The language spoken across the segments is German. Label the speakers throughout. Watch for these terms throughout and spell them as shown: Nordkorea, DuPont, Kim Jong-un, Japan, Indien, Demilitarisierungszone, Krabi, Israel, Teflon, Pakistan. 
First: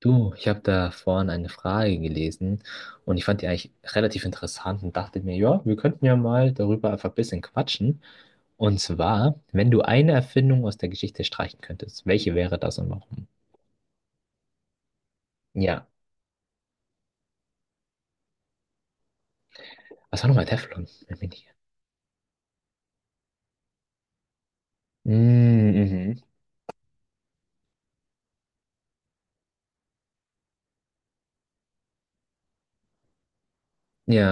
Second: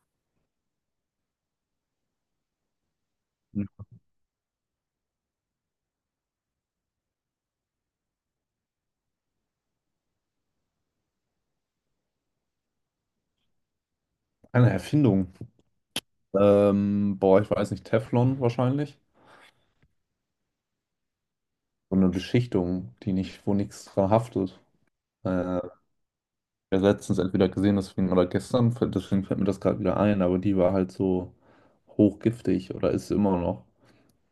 Speaker 1: Du, ich habe da vorhin eine Frage gelesen und ich fand die eigentlich relativ interessant und dachte mir, ja, wir könnten ja mal darüber einfach ein bisschen quatschen. Und zwar, wenn du eine Erfindung aus der Geschichte streichen könntest, welche wäre das und warum?
Speaker 2: Eine Erfindung.
Speaker 1: Ja.
Speaker 2: Boah, ich weiß nicht, Teflon wahrscheinlich.
Speaker 1: Was war nochmal Teflon? Wenn mich nicht-
Speaker 2: So eine Beschichtung, die nicht, wo nichts dran haftet. Äh,
Speaker 1: Mm. Mhm.
Speaker 2: Ich habe letztens entweder gesehen, deswegen, oder gestern, deswegen fällt mir das gerade wieder ein, aber die war halt so hochgiftig oder ist sie immer noch.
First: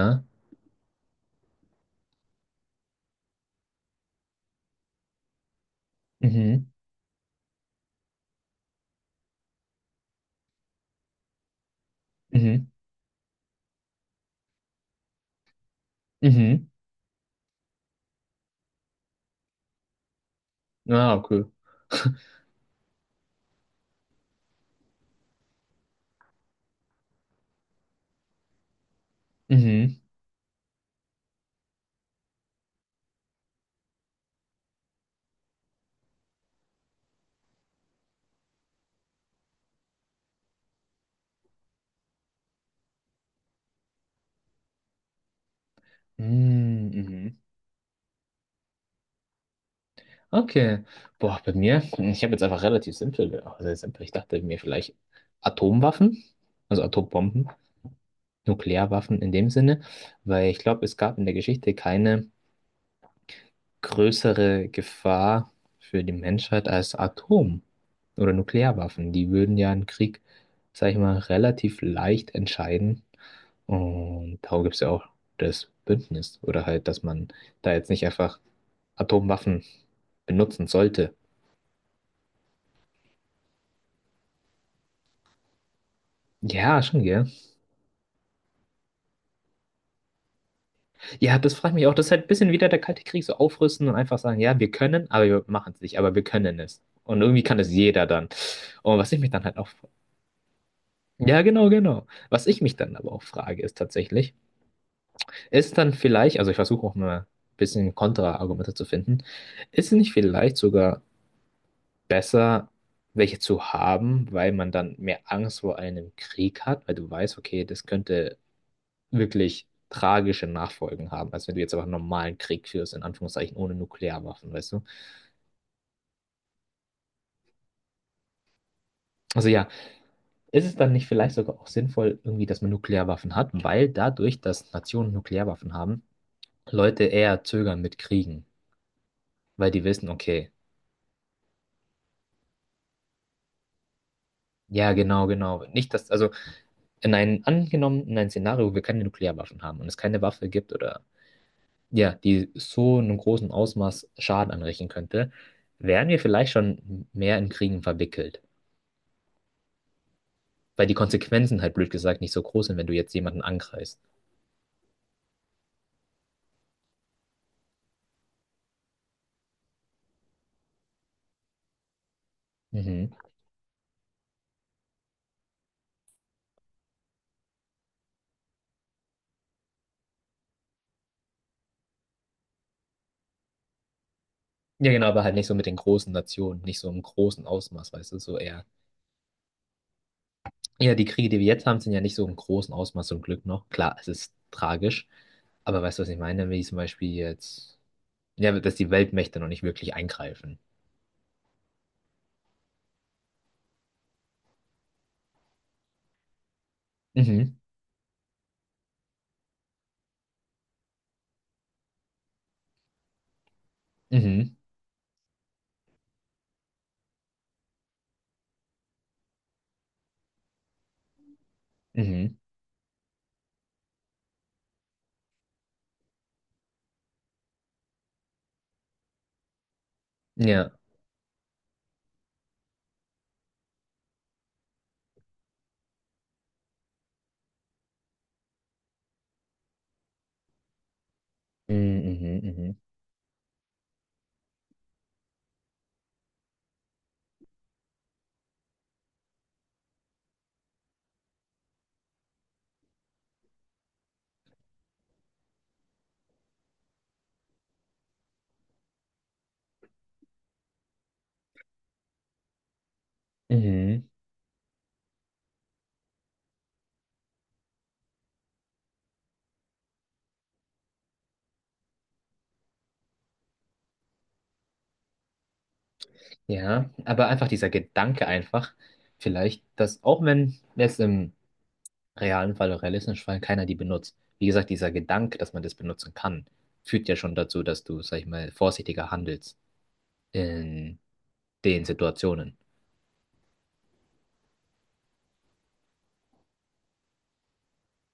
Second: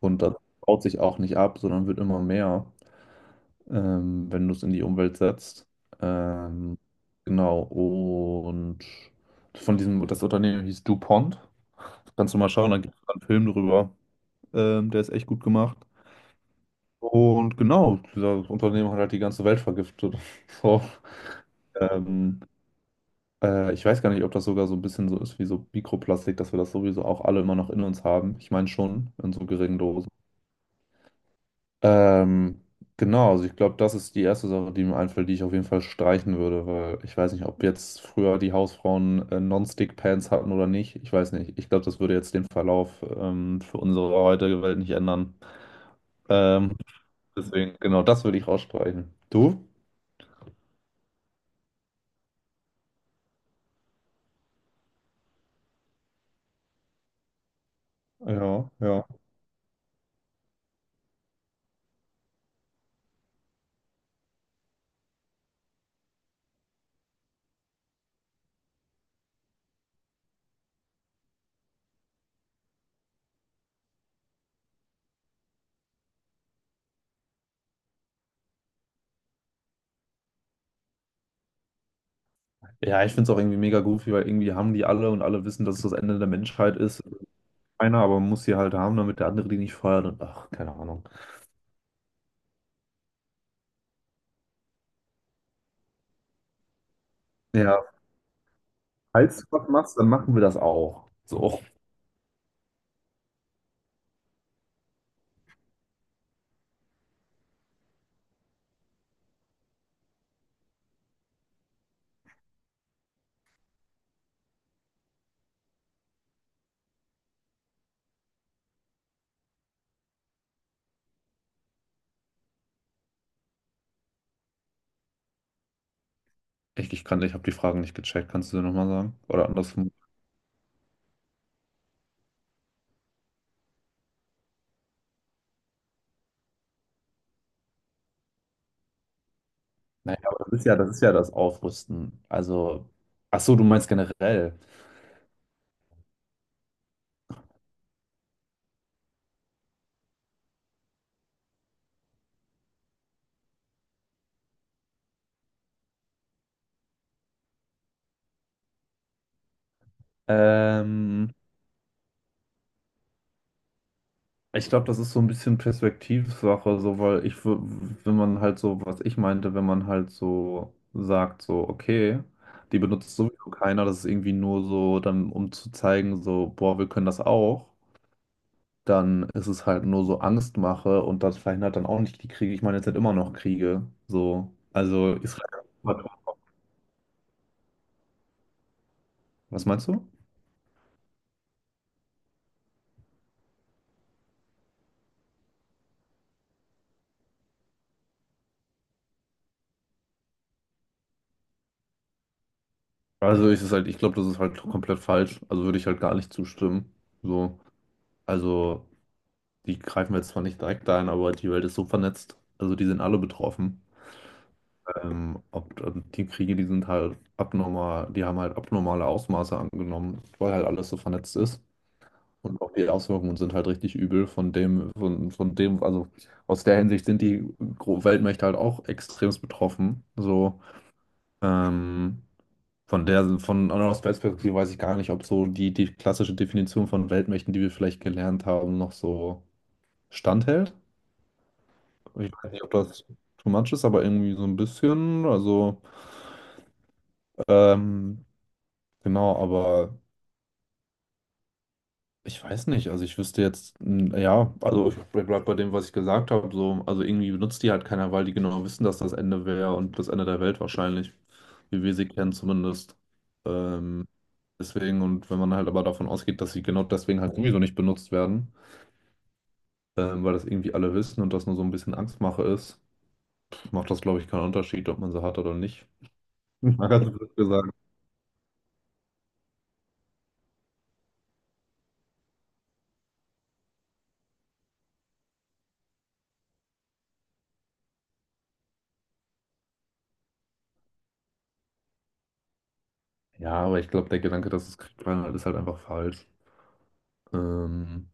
Speaker 2: Und das baut sich auch nicht ab, sondern wird immer mehr, wenn du es in die Umwelt setzt.
Speaker 1: Mhm.
Speaker 2: Ähm, genau, und von diesem, das Unternehmen hieß DuPont. Kannst du mal
Speaker 1: Mhm.
Speaker 2: schauen, da gibt es einen Film drüber. Der ist echt gut gemacht.
Speaker 1: Mhm.
Speaker 2: Und genau, dieser Unternehmen hat halt die ganze Welt vergiftet. So.
Speaker 1: Ah, cool.
Speaker 2: Ähm, Ich weiß gar nicht, ob das sogar so ein bisschen so ist wie so Mikroplastik, dass wir das sowieso auch alle immer noch in uns haben. Ich meine schon, in so geringen
Speaker 1: Mhm.
Speaker 2: Dosen. Ähm, genau, also ich glaube, das ist die erste Sache, die mir einfällt, die ich auf jeden Fall streichen würde, weil ich weiß nicht, ob jetzt früher die Hausfrauen Non-Stick-Pants hatten oder nicht. Ich weiß nicht. Ich glaube, das würde jetzt den Verlauf für unsere heutige Welt nicht ändern. Ähm,
Speaker 1: Mhm.
Speaker 2: Deswegen, genau, das würde ich rausstreichen. Du?
Speaker 1: Okay. Boah, bei mir, hm, ich habe jetzt einfach relativ simpel, also simpel. Ich dachte mir vielleicht Atomwaffen, also Atombomben,
Speaker 2: Ja, ja.
Speaker 1: Nuklearwaffen in dem Sinne, weil ich glaube, es gab in der Geschichte keine größere Gefahr für die Menschheit als Atom- oder Nuklearwaffen. Die würden ja einen Krieg, sag ich mal, relativ leicht entscheiden. Und darum gibt es ja auch das Bündnis oder halt, dass man da jetzt nicht einfach Atomwaffen benutzen sollte.
Speaker 2: Ja, ich finde es auch irgendwie mega goofy, weil irgendwie haben die alle und alle wissen, dass es das Ende der Menschheit
Speaker 1: Ja,
Speaker 2: ist.
Speaker 1: schon, gell?
Speaker 2: Einer aber muss sie halt haben, damit der andere die nicht feuert und ach, keine Ahnung.
Speaker 1: Ja, das frage ich mich auch. Das ist halt ein bisschen wieder der Kalte Krieg, so aufrüsten und einfach sagen, ja, wir können, aber wir machen es nicht, aber wir können es. Und irgendwie kann es
Speaker 2: Ja,
Speaker 1: jeder dann. Und was ich mich
Speaker 2: falls
Speaker 1: dann
Speaker 2: du
Speaker 1: halt auch,
Speaker 2: was machst, dann machen wir das auch.
Speaker 1: ja,
Speaker 2: So,
Speaker 1: genau, genau. Was ich mich dann aber auch frage, ist tatsächlich, ist dann vielleicht, also ich versuche auch mal ein bisschen Kontraargumente zu finden, ist es nicht vielleicht sogar besser, welche zu haben, weil man dann mehr Angst vor einem Krieg hat, weil du weißt, okay, das könnte wirklich tragische Nachfolgen haben, als wenn du jetzt aber einen normalen Krieg führst, in Anführungszeichen ohne Nuklearwaffen, weißt du?
Speaker 2: echt, ich habe die Fragen nicht gecheckt, kannst du dir nochmal sagen? Oder
Speaker 1: Also ja,
Speaker 2: andersrum.
Speaker 1: ist es dann nicht vielleicht sogar auch sinnvoll, irgendwie, dass man Nuklearwaffen hat, weil dadurch, dass Nationen Nuklearwaffen haben, Leute eher zögern mit Kriegen, weil die wissen,
Speaker 2: Naja, aber
Speaker 1: okay,
Speaker 2: das ist ja das Aufrüsten. Also, ach so, du meinst generell.
Speaker 1: ja, genau, genau. Nicht, dass, also in einem, angenommen, in einem Szenario, wo wir keine Nuklearwaffen haben und es keine Waffe gibt oder ja, die so in einem großen Ausmaß Schaden anrichten könnte, wären wir vielleicht schon mehr in Kriegen verwickelt. Weil die
Speaker 2: Ähm,
Speaker 1: Konsequenzen halt blöd gesagt nicht so groß sind, wenn du jetzt jemanden angreifst.
Speaker 2: Ich glaube, das ist so ein bisschen Perspektivsache, so, wenn man halt so, was ich meinte, wenn man halt so sagt, so, okay, die
Speaker 1: Mhm.
Speaker 2: benutzt sowieso keiner, das ist irgendwie nur so, dann, um zu zeigen, so, boah, wir können das auch, dann ist es halt nur so Angstmache und das verhindert dann auch nicht die Kriege. Ich meine, jetzt sind immer noch Kriege, so.
Speaker 1: Ja, genau,
Speaker 2: Also,
Speaker 1: aber halt nicht so
Speaker 2: Israel.
Speaker 1: mit den großen Nationen, nicht so im großen Ausmaß, weißt du, so eher.
Speaker 2: Was meinst du?
Speaker 1: Ja, die Kriege, die wir jetzt haben, sind ja nicht so im großen Ausmaß zum Glück noch. Klar, es ist tragisch, aber weißt du, was ich meine? Wie zum Beispiel jetzt, ja, dass die Weltmächte noch nicht wirklich eingreifen.
Speaker 2: Also, ist halt, ich glaube, das ist halt komplett falsch. Also, würde ich halt gar nicht zustimmen.
Speaker 1: Mhm.
Speaker 2: So, also, die greifen jetzt zwar nicht direkt ein, aber die Welt ist so vernetzt. Also die sind alle betroffen.
Speaker 1: Mhm.
Speaker 2: Die Kriege, die sind halt abnormal, die haben halt abnormale Ausmaße angenommen, weil halt alles so vernetzt ist.
Speaker 1: Mhm.
Speaker 2: Und auch die Auswirkungen sind halt richtig übel von dem, also aus der Hinsicht sind die Weltmächte halt auch extremst betroffen. So,
Speaker 1: Ja.
Speaker 2: ähm, von aus Weltperspektive weiß ich gar nicht, ob so die klassische Definition von Weltmächten, die wir vielleicht gelernt haben, noch so standhält.
Speaker 1: Mhm.
Speaker 2: Ich
Speaker 1: Mhm.
Speaker 2: weiß nicht, ob
Speaker 1: Mhm.
Speaker 2: das too much ist, aber irgendwie so ein bisschen. Also, ähm, genau, aber ich weiß nicht. Also, ich wüsste jetzt, ja, also ich bleib bei dem, was ich gesagt habe. So, also, irgendwie benutzt die halt keiner, weil die genau wissen, dass das Ende wäre und das Ende der Welt wahrscheinlich, wie wir sie kennen zumindest.
Speaker 1: Mhm.
Speaker 2: Ähm, Deswegen, und wenn man halt aber davon ausgeht, dass sie genau deswegen halt sowieso nicht benutzt werden, weil das irgendwie alle wissen und das nur so ein bisschen Angstmache ist, macht das, glaube ich, keinen Unterschied, ob man sie hat oder nicht. Mal
Speaker 1: Ja,
Speaker 2: ganz
Speaker 1: aber
Speaker 2: blöd
Speaker 1: einfach dieser
Speaker 2: gesagt.
Speaker 1: Gedanke einfach, vielleicht, dass auch wenn jetzt im realen Fall, oder realistischen Fall, keiner die benutzt. Wie gesagt, dieser Gedanke, dass man das benutzen kann, führt ja schon dazu, dass du, sag ich mal, vorsichtiger handelst in den Situationen.
Speaker 2: Ja, aber ich glaube, der Gedanke, dass es Krieg war, ist halt einfach falsch. Ähm,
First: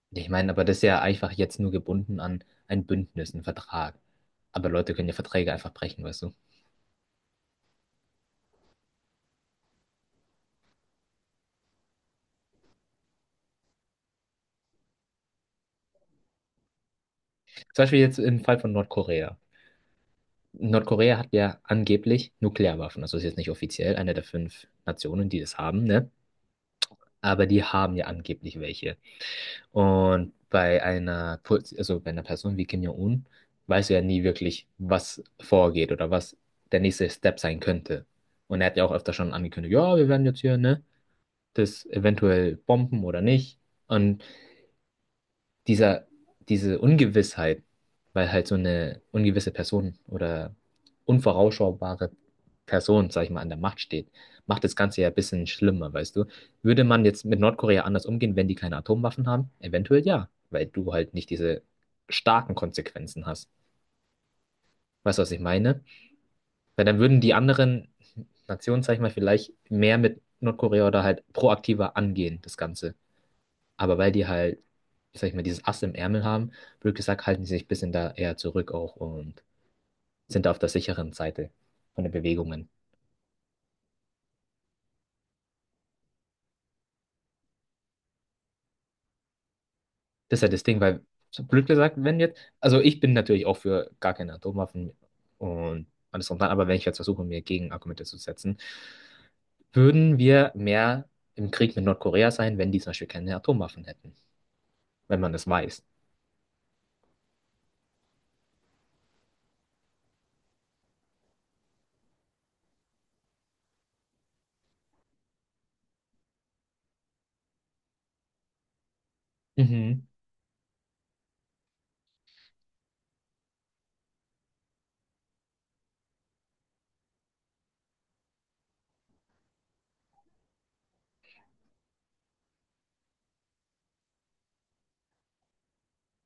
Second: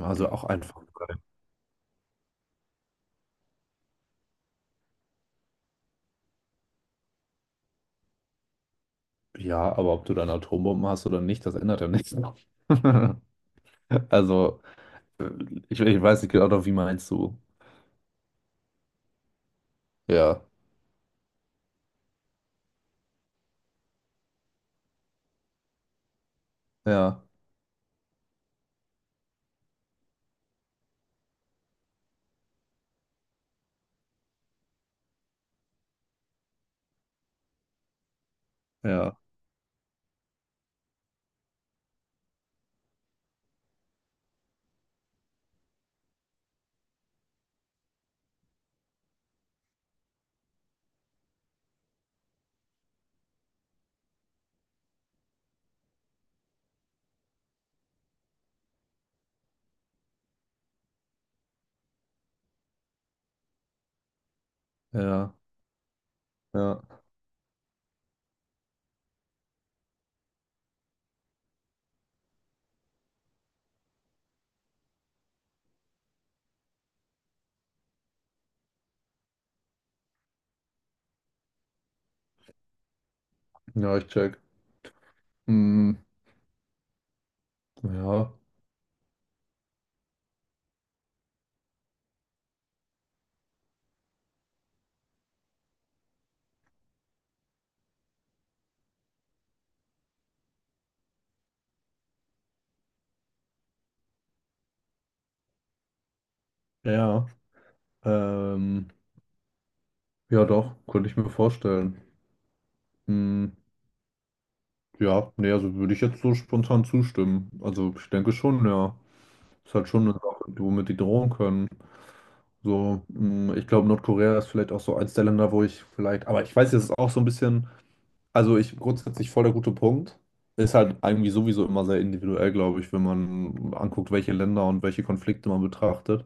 Speaker 2: also
Speaker 1: Ich
Speaker 2: auch
Speaker 1: meine, aber
Speaker 2: einfach.
Speaker 1: das ist ja einfach jetzt nur gebunden an ein Bündnis, einen Vertrag. Aber Leute können ja Verträge einfach brechen, weißt du?
Speaker 2: Ja, aber ob du dann Atombomben hast oder nicht, das ändert ja nichts. Also, äh, ich weiß nicht genau, wie meinst du?
Speaker 1: Zum Beispiel jetzt im Fall von Nordkorea.
Speaker 2: Ja,
Speaker 1: Nordkorea hat ja angeblich Nuklearwaffen. Also ist jetzt nicht offiziell eine der fünf Nationen, die das haben, ne?
Speaker 2: ja,
Speaker 1: Aber die haben ja angeblich welche. Und bei einer, Pu- also bei einer Person wie Kim Jong-un weißt du ja nie wirklich, was vorgeht oder was der nächste Step sein könnte. Und er hat ja auch öfter
Speaker 2: ja,
Speaker 1: schon angekündigt, ja, wir werden jetzt hier, ne, das eventuell bomben oder nicht. Und dieser, diese Ungewissheit, weil halt so eine ungewisse Person oder unvorausschaubare Person, sag ich mal, an der Macht steht, macht das Ganze ja ein bisschen schlimmer, weißt du? Würde man jetzt mit Nordkorea anders umgehen, wenn die keine Atomwaffen haben? Eventuell ja, weil du halt nicht diese starken Konsequenzen hast. Weißt du, was
Speaker 2: ja,
Speaker 1: ich meine? Weil dann
Speaker 2: ja.
Speaker 1: würden die anderen Nationen, sag ich mal, vielleicht mehr mit Nordkorea oder halt proaktiver angehen, das Ganze. Aber weil die halt, sag ich mal, dieses Ass im Ärmel haben, blöd gesagt, halten die sich ein bisschen da eher zurück auch und sind da auf der sicheren Seite von den Bewegungen.
Speaker 2: Ja, ich check. Hm, ja,
Speaker 1: Das ist halt das Ding, weil, so blöd gesagt, wenn jetzt, also ich bin natürlich auch für gar keine Atomwaffen und alles drum und dran, aber wenn ich jetzt versuche, mir Gegenargumente zu setzen, würden wir mehr im Krieg mit Nordkorea sein, wenn die zum Beispiel keine Atomwaffen hätten, wenn man das weiß.
Speaker 2: ja. Ähm, ja, doch, könnte ich mir vorstellen. Hm, ja, nee, also würde ich jetzt so spontan zustimmen. Also, ich denke schon, ja. Ist halt schon
Speaker 1: Mhm.
Speaker 2: eine Sache, womit die drohen können. So, mh, ich glaube, Nordkorea ist vielleicht auch so eins der Länder, wo ich vielleicht, aber ich weiß, es ist auch so ein bisschen, also ich grundsätzlich voll der gute Punkt. Ist halt irgendwie sowieso immer sehr individuell, glaube ich, wenn man anguckt, welche Länder und welche Konflikte man betrachtet.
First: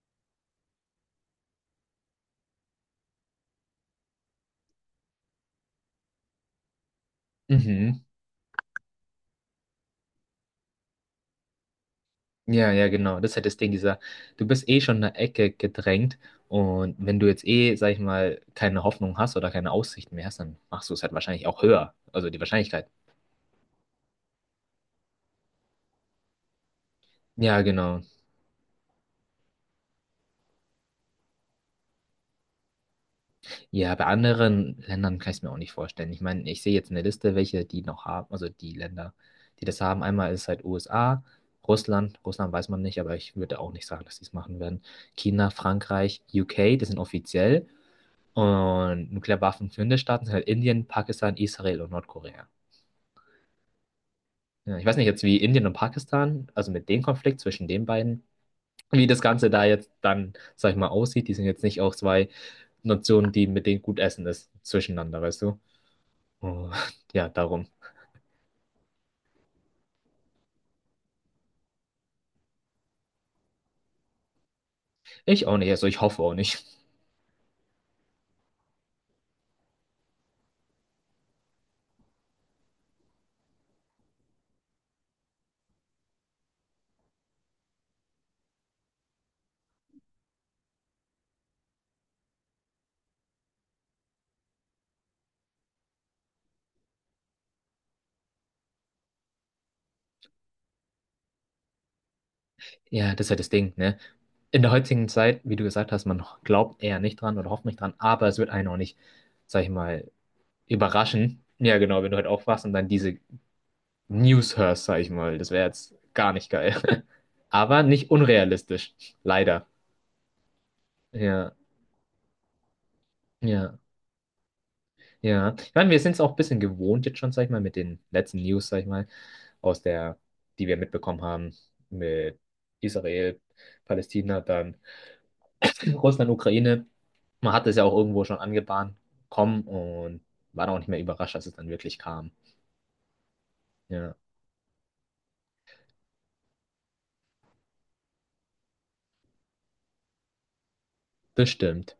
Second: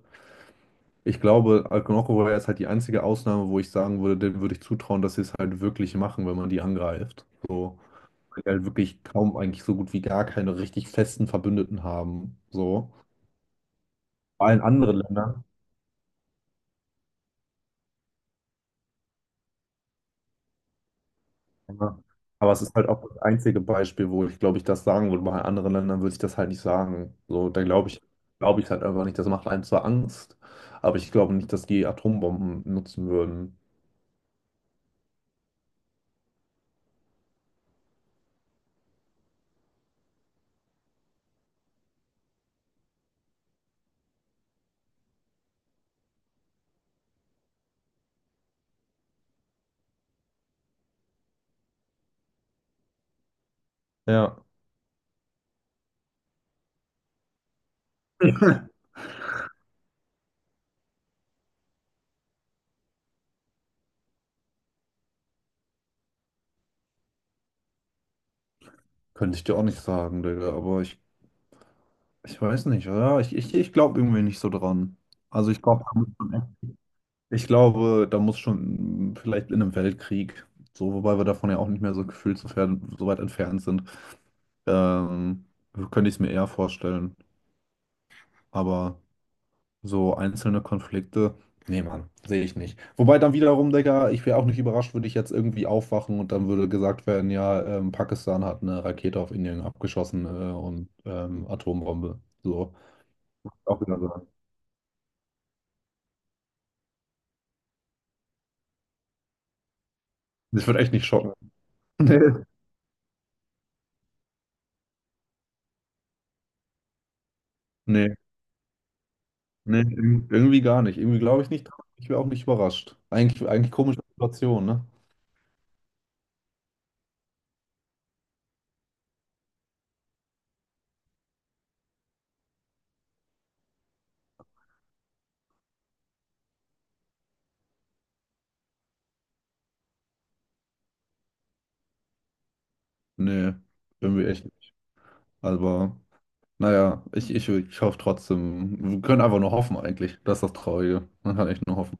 Speaker 2: Ich glaube, Nordkorea ist halt die einzige Ausnahme, wo ich sagen würde, dem würde ich zutrauen, dass sie es halt wirklich machen, wenn man die angreift. So,
Speaker 1: Mhm.
Speaker 2: weil die halt wirklich kaum eigentlich so gut wie gar keine richtig festen Verbündeten haben.
Speaker 1: Ja, ja,
Speaker 2: So.
Speaker 1: genau. Das ist halt das Ding, dieser, du
Speaker 2: Bei allen
Speaker 1: bist eh schon
Speaker 2: anderen
Speaker 1: in der
Speaker 2: Ländern.
Speaker 1: Ecke gedrängt und wenn du jetzt eh, sag ich mal, keine Hoffnung hast oder keine Aussicht mehr hast, dann machst du es halt wahrscheinlich auch höher.
Speaker 2: Ja.
Speaker 1: Also die
Speaker 2: Aber es ist
Speaker 1: Wahrscheinlichkeit.
Speaker 2: halt auch das einzige Beispiel, wo ich glaube ich das sagen würde. Bei anderen Ländern würde ich das halt nicht sagen. So,
Speaker 1: Ja, genau.
Speaker 2: glaube ich halt einfach nicht. Das macht einem zwar Angst, aber ich glaube nicht, dass die Atombomben nutzen würden.
Speaker 1: Ja, bei anderen Ländern kann ich es mir auch nicht vorstellen. Ich meine, ich sehe jetzt eine Liste, welche die noch haben, also die Länder, die das haben. Einmal ist halt USA, Russland. Russland weiß man nicht, aber ich würde auch nicht sagen, dass die es machen werden. China, Frankreich, UK, das sind offiziell. Und Nuklearwaffen führende Staaten sind halt Indien, Pakistan, Israel und Nordkorea.
Speaker 2: Ja.
Speaker 1: Ja, ich weiß nicht jetzt, wie Indien und Pakistan, also mit dem Konflikt zwischen den beiden, wie das Ganze da jetzt dann, sag ich mal, aussieht. Die sind jetzt nicht auch zwei Nationen, die mit denen gut essen ist, zwischeneinander, weißt du? Und ja, darum.
Speaker 2: Könnte ich dir auch nicht sagen, Digga, ich weiß nicht, oder? Ich glaube irgendwie nicht so dran.
Speaker 1: Ich
Speaker 2: Also
Speaker 1: auch
Speaker 2: ich
Speaker 1: nicht,
Speaker 2: glaube,
Speaker 1: also
Speaker 2: da
Speaker 1: ich
Speaker 2: muss
Speaker 1: hoffe auch
Speaker 2: schon
Speaker 1: nicht.
Speaker 2: echt- ich glaube, da muss schon vielleicht in einem Weltkrieg, so, wobei wir davon ja auch nicht mehr so gefühlt so, fern, so weit entfernt sind, ähm, könnte ich es mir eher vorstellen. Aber so einzelne Konflikte, nee, Mann, sehe ich nicht. Wobei dann wiederum, Digga, ich wäre auch nicht überrascht, würde ich jetzt irgendwie aufwachen und dann würde gesagt werden, ja, Pakistan hat eine Rakete auf Indien abgeschossen, Atombombe. So.
Speaker 1: Ja, das ist ja das Ding,
Speaker 2: Auch
Speaker 1: ne?
Speaker 2: wieder so.
Speaker 1: In der heutigen Zeit, wie du gesagt hast, man glaubt eher nicht dran oder hofft nicht dran, aber es wird einen auch nicht, sag ich mal,
Speaker 2: Das wird echt nicht schocken.
Speaker 1: überraschen. Ja, genau, wenn du halt aufwachst und dann diese Newshurst, sag ich mal. Das wäre jetzt gar nicht geil. Aber nicht
Speaker 2: Nee.
Speaker 1: unrealistisch. Leider.
Speaker 2: Nee, nee, irgendwie gar nicht. Irgendwie glaube ich
Speaker 1: Ja,
Speaker 2: nicht. Ich wäre auch nicht überrascht. Eigentlich, eigentlich
Speaker 1: ja,
Speaker 2: komische Situation, ne?
Speaker 1: ja. Ich meine, wir sind es auch ein bisschen gewohnt jetzt schon, sag ich mal, mit den letzten News, sag ich mal, aus der, die wir mitbekommen haben, mit Israel, Palästina, dann Russland, Ukraine. Man hat es ja auch irgendwo schon angebahnt, kommen und war dann auch nicht mehr überrascht, als es dann wirklich kam.
Speaker 2: Nee,
Speaker 1: Ja,
Speaker 2: irgendwie echt nicht. Aber. Naja, ich hoffe trotzdem. Wir können einfach nur hoffen eigentlich. Das ist das Traurige. Man kann
Speaker 1: das
Speaker 2: echt nur
Speaker 1: stimmt.
Speaker 2: hoffen.